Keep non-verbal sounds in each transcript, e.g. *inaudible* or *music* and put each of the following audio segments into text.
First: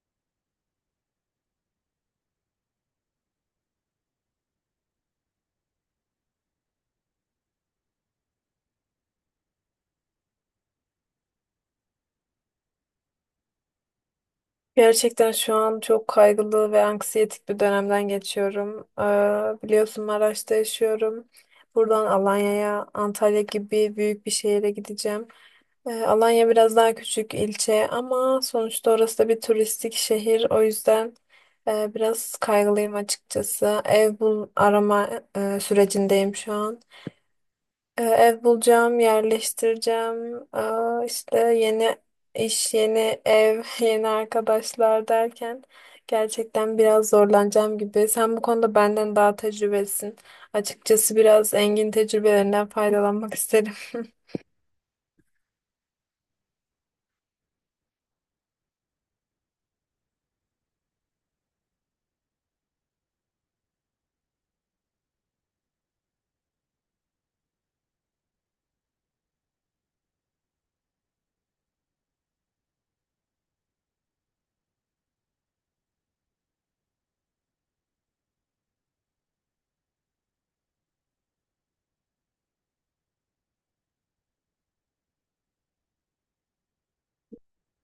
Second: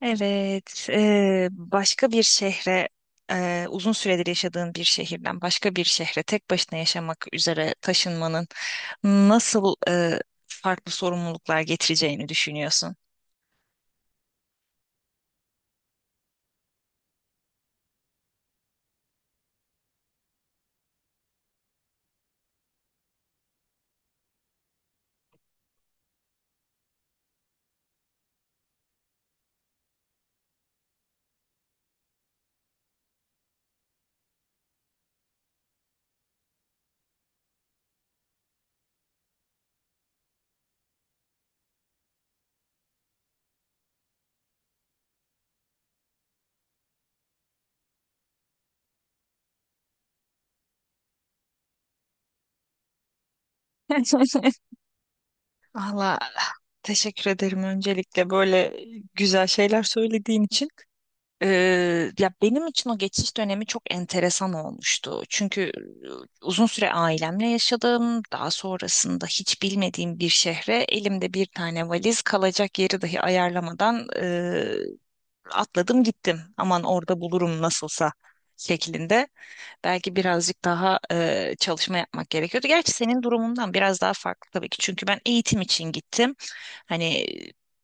Evet, başka bir şehre, uzun süredir yaşadığın bir şehirden başka bir şehre tek başına yaşamak üzere taşınmanın nasıl farklı sorumluluklar getireceğini düşünüyorsun? Gerçekten şu an çok kaygılı ve anksiyetik bir dönemden geçiyorum. Biliyorsun Maraş'ta yaşıyorum. Buradan Alanya'ya, Antalya gibi büyük bir şehire gideceğim. Alanya biraz daha küçük ilçe ama sonuçta orası da bir turistik şehir. O yüzden biraz kaygılıyım açıkçası. Ev arama sürecindeyim şu an. Ev bulacağım, yerleştireceğim. Aa, işte yeni iş, yeni ev, *laughs* yeni arkadaşlar derken gerçekten biraz zorlanacağım gibi. Sen bu konuda benden daha tecrübelisin. Açıkçası biraz Engin tecrübelerinden faydalanmak isterim. *laughs* *laughs* Valla teşekkür ederim öncelikle böyle güzel şeyler söylediğin için. Ya benim için o geçiş dönemi çok enteresan olmuştu. Çünkü uzun süre ailemle yaşadım. Daha sonrasında hiç bilmediğim bir şehre elimde bir tane valiz kalacak yeri dahi ayarlamadan atladım gittim. Aman orada bulurum nasılsa şeklinde. Belki birazcık daha çalışma yapmak gerekiyordu. Gerçi senin durumundan biraz daha farklı tabii ki. Çünkü ben eğitim için gittim. Hani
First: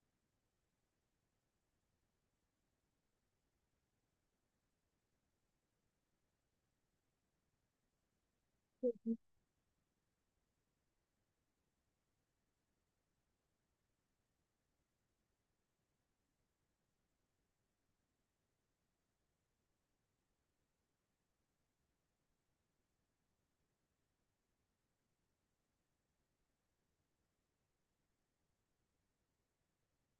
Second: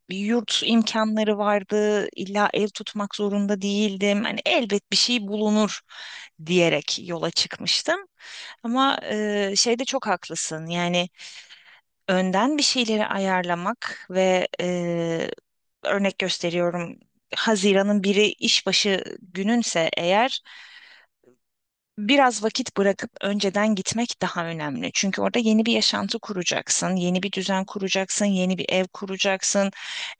bir yurt imkanları vardı. İlla ev tutmak zorunda değildim. Hani elbet bir şey bulunur diyerek yola çıkmıştım. Ama şeyde çok haklısın. Yani önden bir şeyleri ayarlamak ve örnek gösteriyorum Haziran'ın biri işbaşı gününse eğer biraz vakit bırakıp önceden gitmek daha önemli. Çünkü orada yeni bir yaşantı kuracaksın, yeni bir düzen kuracaksın, yeni bir ev kuracaksın.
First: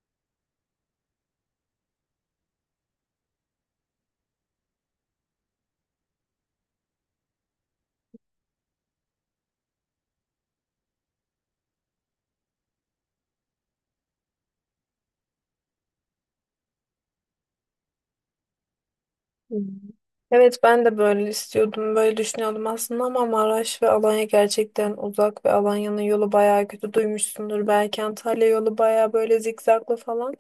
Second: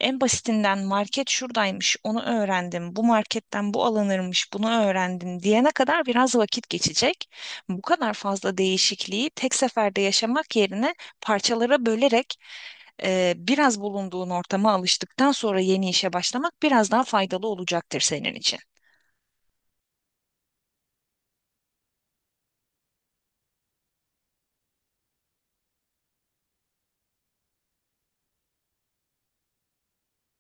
En basitinden market şuradaymış, onu öğrendim. Bu marketten bu alınırmış, bunu öğrendim diyene kadar biraz vakit geçecek. Bu kadar fazla değişikliği tek seferde yaşamak yerine parçalara bölerek biraz bulunduğun ortama alıştıktan sonra yeni işe başlamak biraz daha faydalı olacaktır senin için. Hı. Evet ben de böyle istiyordum, böyle düşünüyordum aslında ama Maraş ve Alanya gerçekten uzak ve Alanya'nın yolu bayağı kötü duymuşsundur. Belki Antalya yolu bayağı böyle zikzaklı falan.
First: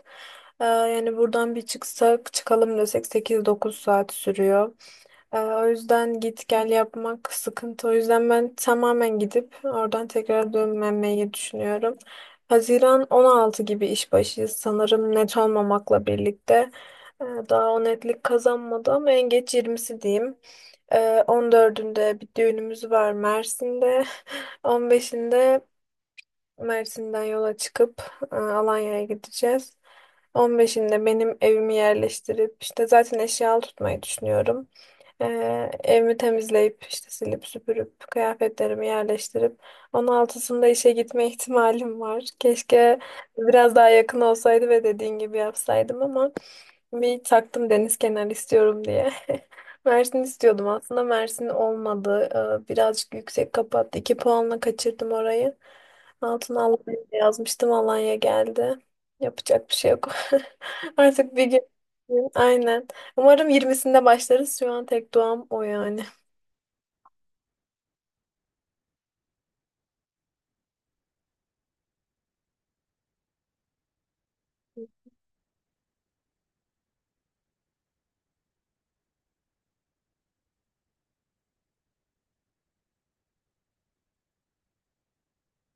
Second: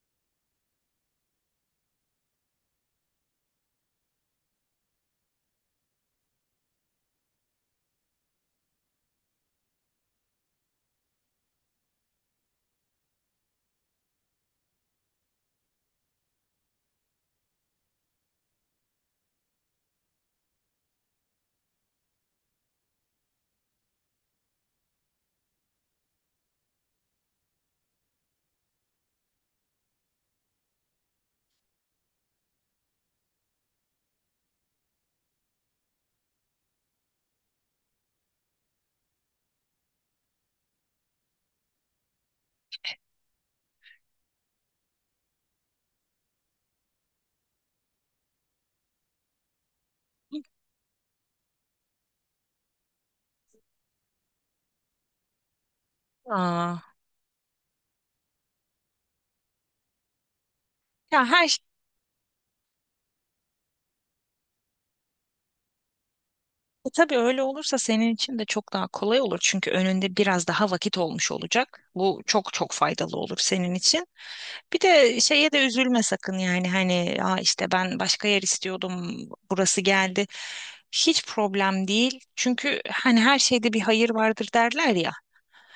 Yani buradan bir çıksak çıkalım desek 8-9 saat sürüyor. O yüzden git gel yapmak sıkıntı. O yüzden ben tamamen gidip oradan tekrar dönmemeyi düşünüyorum. Haziran 16 gibi iş başıyız sanırım, net olmamakla birlikte. Daha o netlik kazanmadı ama en geç yirmisi diyeyim. 14'ünde bir düğünümüz var Mersin'de. *laughs* 15'inde Mersin'den yola çıkıp Alanya'ya gideceğiz. 15'inde benim evimi yerleştirip işte zaten eşyalı tutmayı düşünüyorum. Evimi temizleyip işte silip süpürüp kıyafetlerimi yerleştirip 16'sında işe gitme *laughs* ihtimalim var. Keşke biraz daha yakın olsaydı ve dediğin gibi yapsaydım ama bir taktım deniz kenarı istiyorum diye. *laughs* Mersin istiyordum aslında, Mersin olmadı. Birazcık yüksek kapattı. 2 puanla kaçırdım orayı. Altına Aa. Alanya yazmıştım, Alanya geldi. Yapacak bir şey yok. *laughs* Ya Artık bir her gün, aynen. Umarım yirmisinde başlarız. Şu an tek duam o yani. E tabii öyle olursa senin için de çok daha kolay olur. Çünkü önünde biraz daha vakit olmuş olacak. Bu çok çok faydalı olur senin için. Bir de şeye de üzülme sakın yani hani aa işte ben başka yer istiyordum burası geldi. Hiç problem değil. Çünkü hani her şeyde bir hayır vardır derler ya.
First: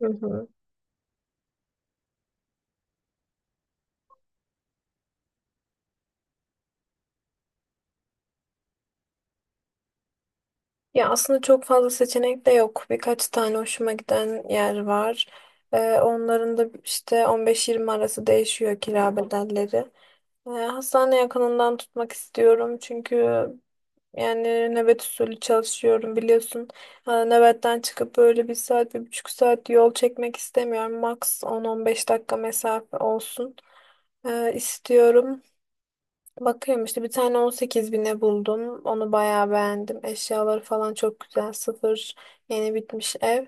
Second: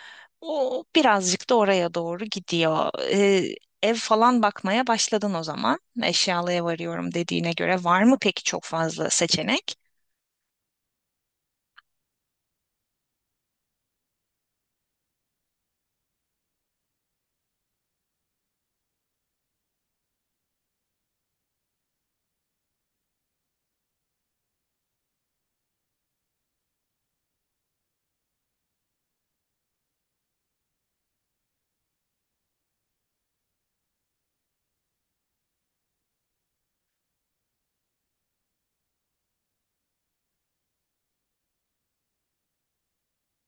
Hı hı. O birazcık da oraya doğru gidiyor. Ev falan bakmaya başladın o zaman. Eşyalıya varıyorum dediğine göre var mı peki çok fazla seçenek? Ya aslında çok fazla seçenek de yok. Birkaç tane hoşuma giden yer var. Onların da işte 15-20 arası değişiyor kira bedelleri. Hastane yakınından tutmak istiyorum çünkü yani nöbet usulü çalışıyorum, biliyorsun. Nöbetten çıkıp böyle 1 saat, 1,5 saat yol çekmek istemiyorum. Max 10-15 dakika mesafe olsun. İstiyorum. Bakıyorum işte bir tane 18 bine buldum. Onu bayağı beğendim. Eşyaları falan çok güzel. Sıfır, yeni bitmiş ev.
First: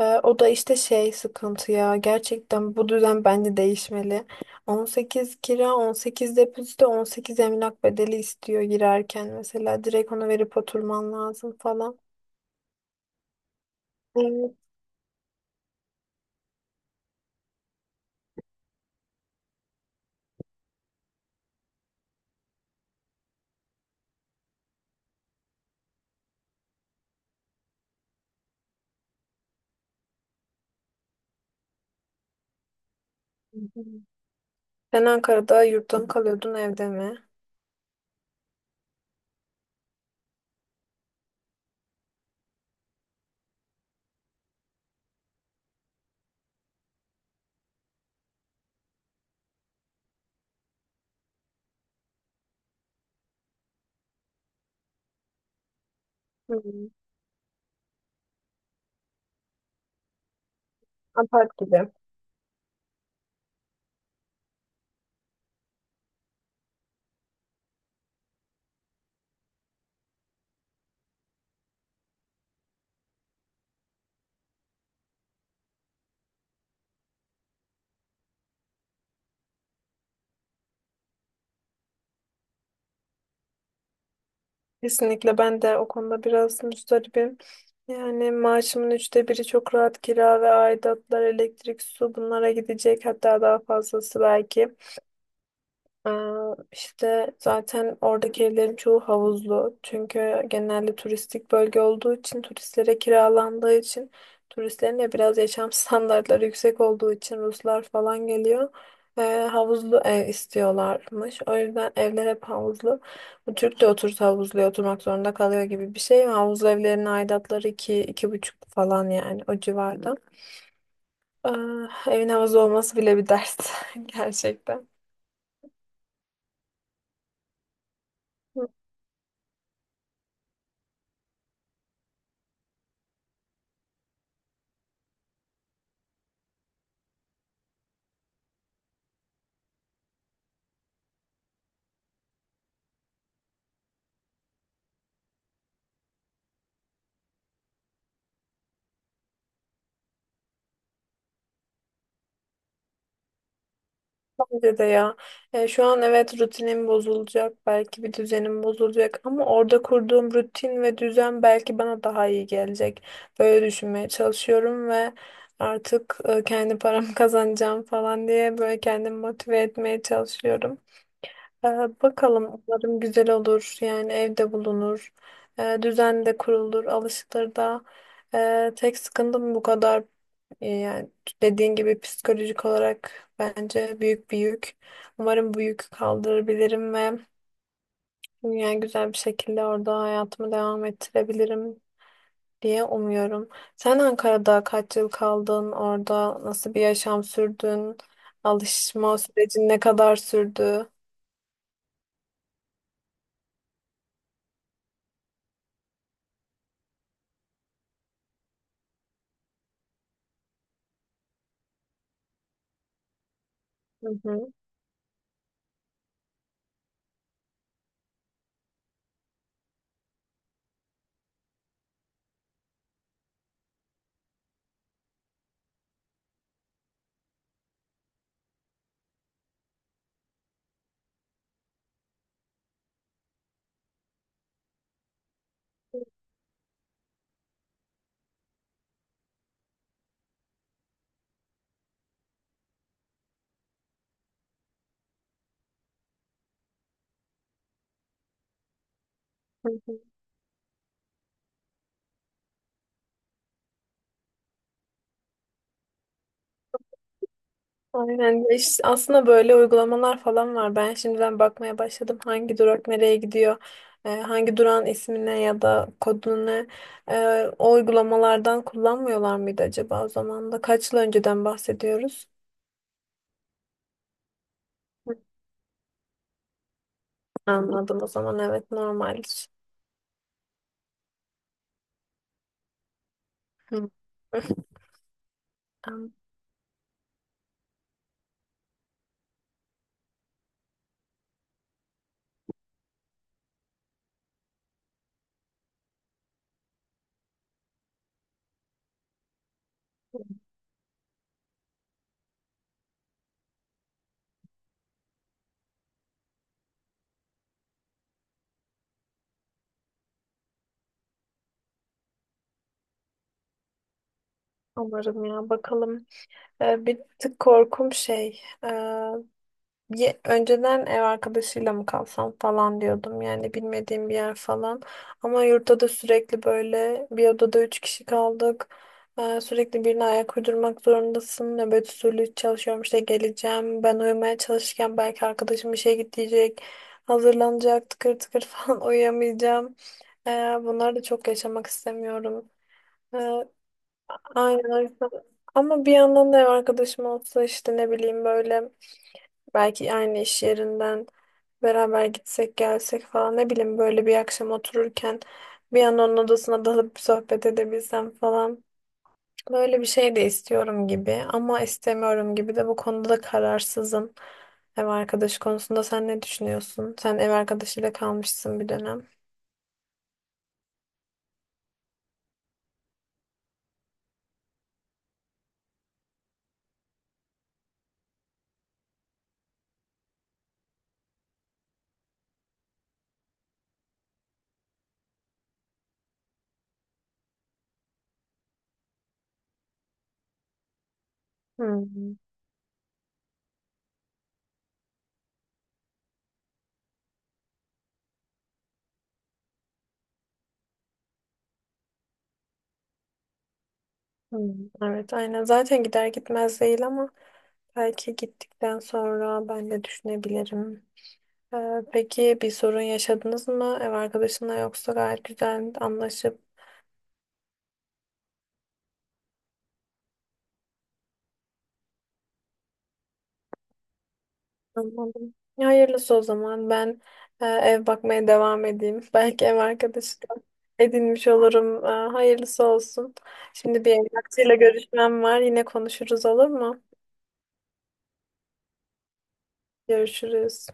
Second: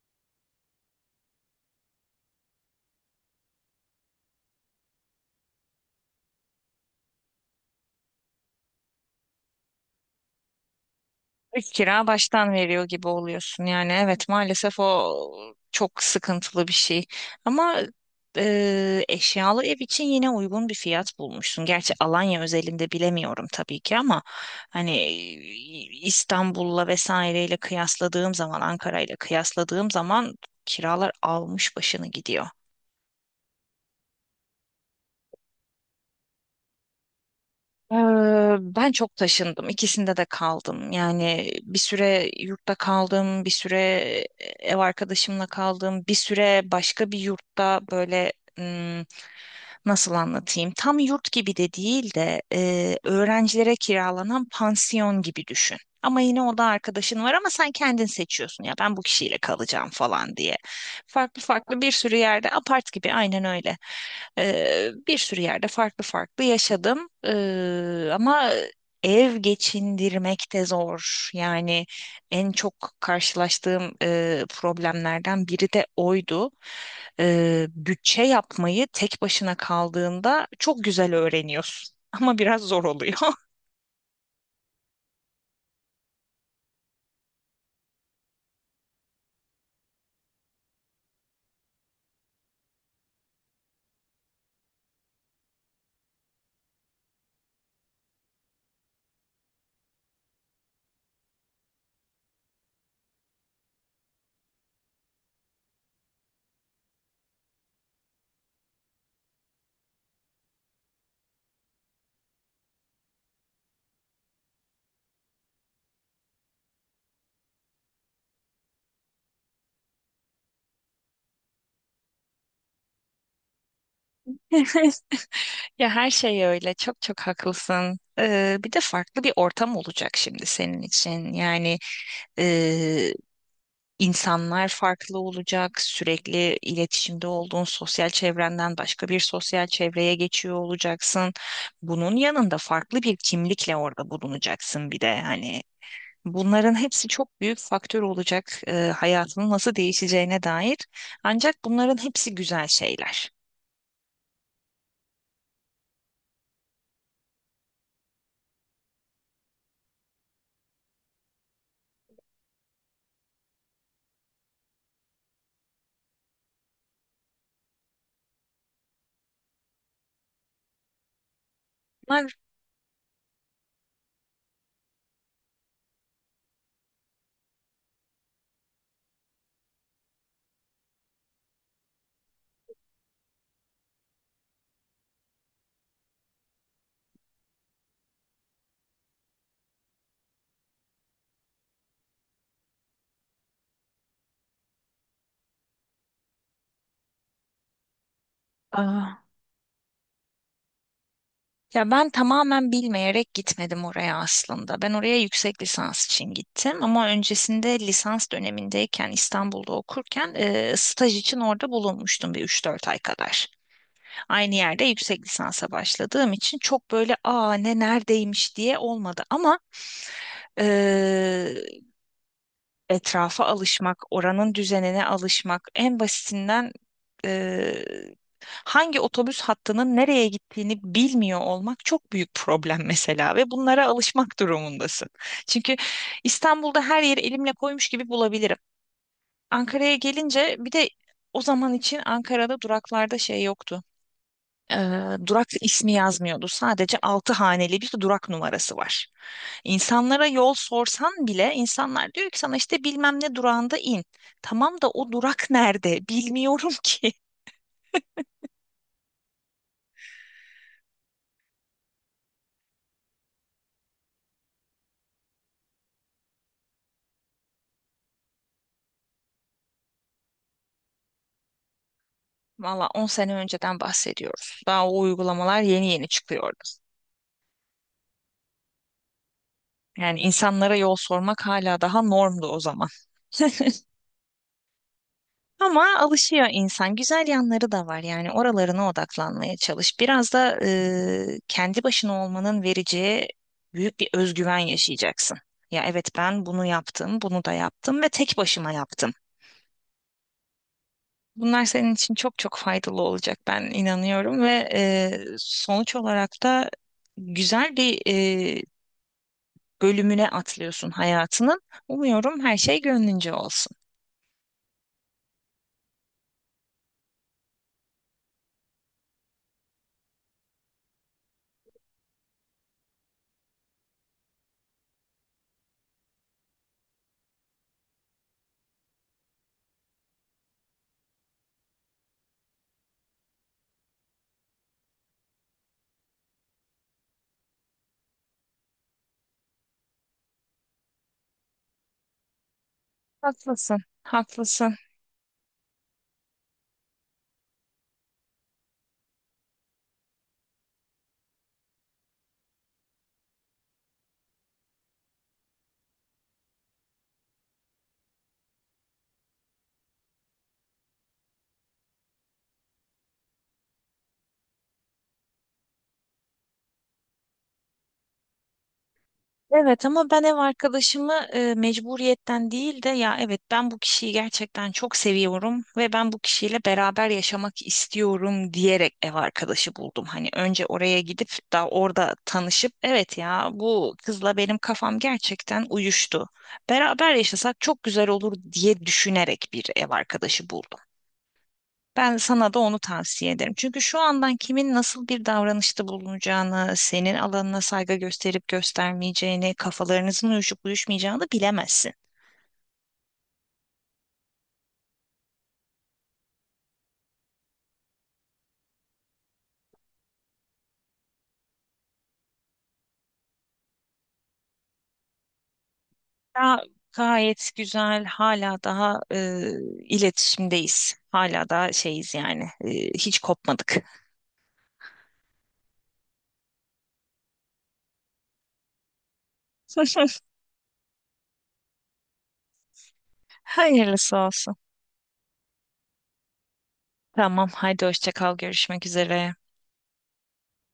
O da işte şey sıkıntı ya. Gerçekten bu düzen bence değişmeli. 18 kira, 18 depozito, 18 emlak bedeli istiyor girerken. Mesela direkt onu verip oturman lazım İlk falan. kira baştan veriyor gibi oluyorsun. Yani evet maalesef o çok sıkıntılı bir şey. Ama eşyalı ev için yine uygun bir fiyat bulmuşsun. Gerçi Alanya özelinde bilemiyorum tabii ki ama hani İstanbul'la vesaireyle kıyasladığım zaman, Ankara'yla kıyasladığım zaman kiralar almış başını gidiyor. Sen Ankara'da yurtta mı kalıyordun, evde mi? Ben çok taşındım. İkisinde de kaldım. Yani bir süre yurtta kaldım, bir süre ev arkadaşımla kaldım, bir süre başka bir yurtta böyle ım, nasıl anlatayım? Tam yurt gibi de değil de öğrencilere kiralanan pansiyon gibi düşün. Ama yine o da Hmm, arkadaşın var ama sen kendin seçiyorsun ya ben bu kişiyle kalacağım falan diye. Farklı apart gibi. farklı bir sürü yerde apart gibi aynen öyle. Bir sürü yerde farklı farklı yaşadım. Ama ev geçindirmek de zor. Yani en çok karşılaştığım problemlerden biri de oydu. Bütçe yapmayı tek başına kaldığında çok güzel öğreniyorsun. *laughs* Ama biraz zor oluyor. Kesinlikle ben de o konuda biraz müzdaribim. Yani maaşımın üçte biri çok rahat kira ve aidatlar, elektrik, su bunlara gidecek, hatta daha fazlası belki. Aa, işte zaten oradaki evlerin çoğu havuzlu. Çünkü genelde turistik bölge olduğu için, turistlere kiralandığı için, turistlerin de biraz yaşam *laughs* standartları yüksek olduğu için Ruslar falan geliyor. Ee, Havuzlu ev istiyorlarmış. O yüzden evler hep havuzlu. Bu Türk de otursa havuzluya oturmak zorunda kalıyor gibi bir şey. Havuzlu evlerin aidatları 2, iki buçuk falan, yani o civarda. Ee, Evin havuzlu olması bile bir dert *laughs* gerçekten. *laughs* Ya her şey öyle. Çok çok haklısın. Ee, Hı. bir de farklı bir ortam olacak şimdi senin için. Yani e, insanlar farklı olacak. Sürekli iletişimde olduğun sosyal çevrenden başka bir sosyal çevreye geçiyor olacaksın. Bunun yanında farklı bir kimlikle orada bulunacaksın bir de hani. Bunların hepsi çok büyük faktör olacak hayatının nasıl değişeceğine dair. Ancak bunların hepsi güzel şeyler. Bence de ya. Şu an evet rutinim bozulacak. Belki bir düzenim bozulacak. Ama orada kurduğum rutin ve düzen belki bana daha iyi gelecek. Böyle düşünmeye çalışıyorum ve artık kendi paramı *laughs* kazanacağım falan diye böyle kendimi motive etmeye çalışıyorum. Ee, Bakalım umarım güzel olur. Yani evde bulunur. Düzen de kurulur. Alışılır da. Tek sıkıntım bu kadar. Yani dediğin gibi psikolojik olarak bence büyük bir yük. Umarım bu yükü kaldırabilirim ve yani güzel bir şekilde orada hayatımı devam ettirebilirim diye umuyorum. Sen Ankara'da kaç yıl kaldın? Orada nasıl bir yaşam sürdün? Bunlar Alışma sürecin ne kadar sürdü? Ya ben tamamen bilmeyerek gitmedim oraya aslında. Ben oraya yüksek lisans için gittim ama öncesinde lisans dönemindeyken İstanbul'da okurken staj için orada bulunmuştum bir üç dört ay kadar. Hı hı. Aynı yerde yüksek lisansa başladığım için çok böyle aa ne neredeymiş diye olmadı ama e, etrafa alışmak, oranın düzenine alışmak en basitinden e, hangi otobüs hattının nereye gittiğini bilmiyor olmak çok büyük problem mesela ve bunlara alışmak durumundasın. Çünkü İstanbul'da her yeri elimle koymuş gibi bulabilirim. Ankara'ya gelince bir de o zaman için Ankara'da duraklarda şey yoktu. Durak ismi yazmıyordu. Sadece altı haneli bir durak numarası var. Hı hı. İnsanlara yol sorsan bile insanlar diyor ki sana işte bilmem ne durağında in. Tamam da o durak nerede? Bilmiyorum ki. Aynen. Ya işte aslında böyle uygulamalar falan *laughs* var. Ben şimdiden bakmaya başladım. Hangi durak nereye gidiyor? Hangi durağın ismine ya da kodunu ne? O uygulamalardan kullanmıyorlar mıydı acaba o zaman da? Kaç yıl önceden bahsediyoruz? Valla 10 sene önceden bahsediyoruz. Daha o uygulamalar yeni yeni çıkıyordu. Anladım, o zaman evet normaldir. Yani insanlara yol sormak hala daha normdu o zaman. *laughs* Hı. Ama *laughs* alışıyor insan. Güzel yanları da var. Yani oralarına odaklanmaya çalış. Biraz da kendi başına olmanın vereceği büyük bir özgüven yaşayacaksın. Ya evet ben bunu yaptım, bunu da yaptım ve tek başıma yaptım. Bunlar senin için çok çok faydalı olacak ben inanıyorum ve sonuç olarak da güzel bir e, bölümüne atlıyorsun hayatının. Umuyorum her şey gönlünce olsun. Umarım ya, bakalım. Bir tık korkum şey. Önceden ev arkadaşıyla mı kalsam falan diyordum yani, bilmediğim bir yer falan. Ama yurtta da sürekli böyle bir odada 3 kişi kaldık. Sürekli birine ayak uydurmak zorundasın. Nöbet usulü çalışıyorum işte, geleceğim. Ben uyumaya çalışırken belki arkadaşım işe gidecek. Hazırlanacak tıkır tıkır *laughs* falan, uyuyamayacağım. Ee, Bunları da çok yaşamak istemiyorum. Ee, Haklısın, haklısın. aynen o. Ama bir yandan da ev arkadaşım olsa işte, ne bileyim, böyle belki aynı iş yerinden beraber gitsek gelsek falan, ne bileyim, böyle bir akşam otururken bir an onun odasına dalıp sohbet edebilsem falan. Böyle bir şey de istiyorum gibi ama istemiyorum gibi, de bu konuda da kararsızım. Ev arkadaşı konusunda sen ne düşünüyorsun? Sen ev arkadaşıyla kalmışsın bir dönem. Evet ama ben ev arkadaşımı mecburiyetten değil de ya evet ben bu kişiyi gerçekten çok seviyorum ve ben bu kişiyle beraber yaşamak istiyorum diyerek ev arkadaşı buldum. Hani önce oraya gidip daha orada tanışıp evet ya bu kızla benim kafam gerçekten uyuştu. Beraber yaşasak çok güzel olur diye düşünerek bir ev arkadaşı buldum. Hmm, Ben sana da onu tavsiye ederim. Çünkü şu andan kimin nasıl bir davranışta bulunacağını, senin alanına saygı gösterip göstermeyeceğini, kafalarınızın uyuşup uyuşmayacağını bilemezsin. hmm. Evet aynen, zaten gider gitmez değil ama belki gittikten sonra ben de düşünebilirim. Peki bir sorun yaşadınız mı ev arkadaşınla, yoksa gayet güzel anlaşıp Daha gayet güzel. Hala daha iletişimdeyiz. Hala daha şeyiz yani. Hiç kopmadık. anladım. Ya, hayırlısı o zaman. Ben ev bakmaya devam edeyim. *laughs* Belki ev arkadaşı *laughs* da edinmiş olurum. Hayırlısı olsun. Şimdi bir Hayırlısı olsun. emlakçıyla görüşmem var. Yine konuşuruz, olur mu? Tamam, haydi hoşça kal. Görüşmek üzere. Görüşürüz.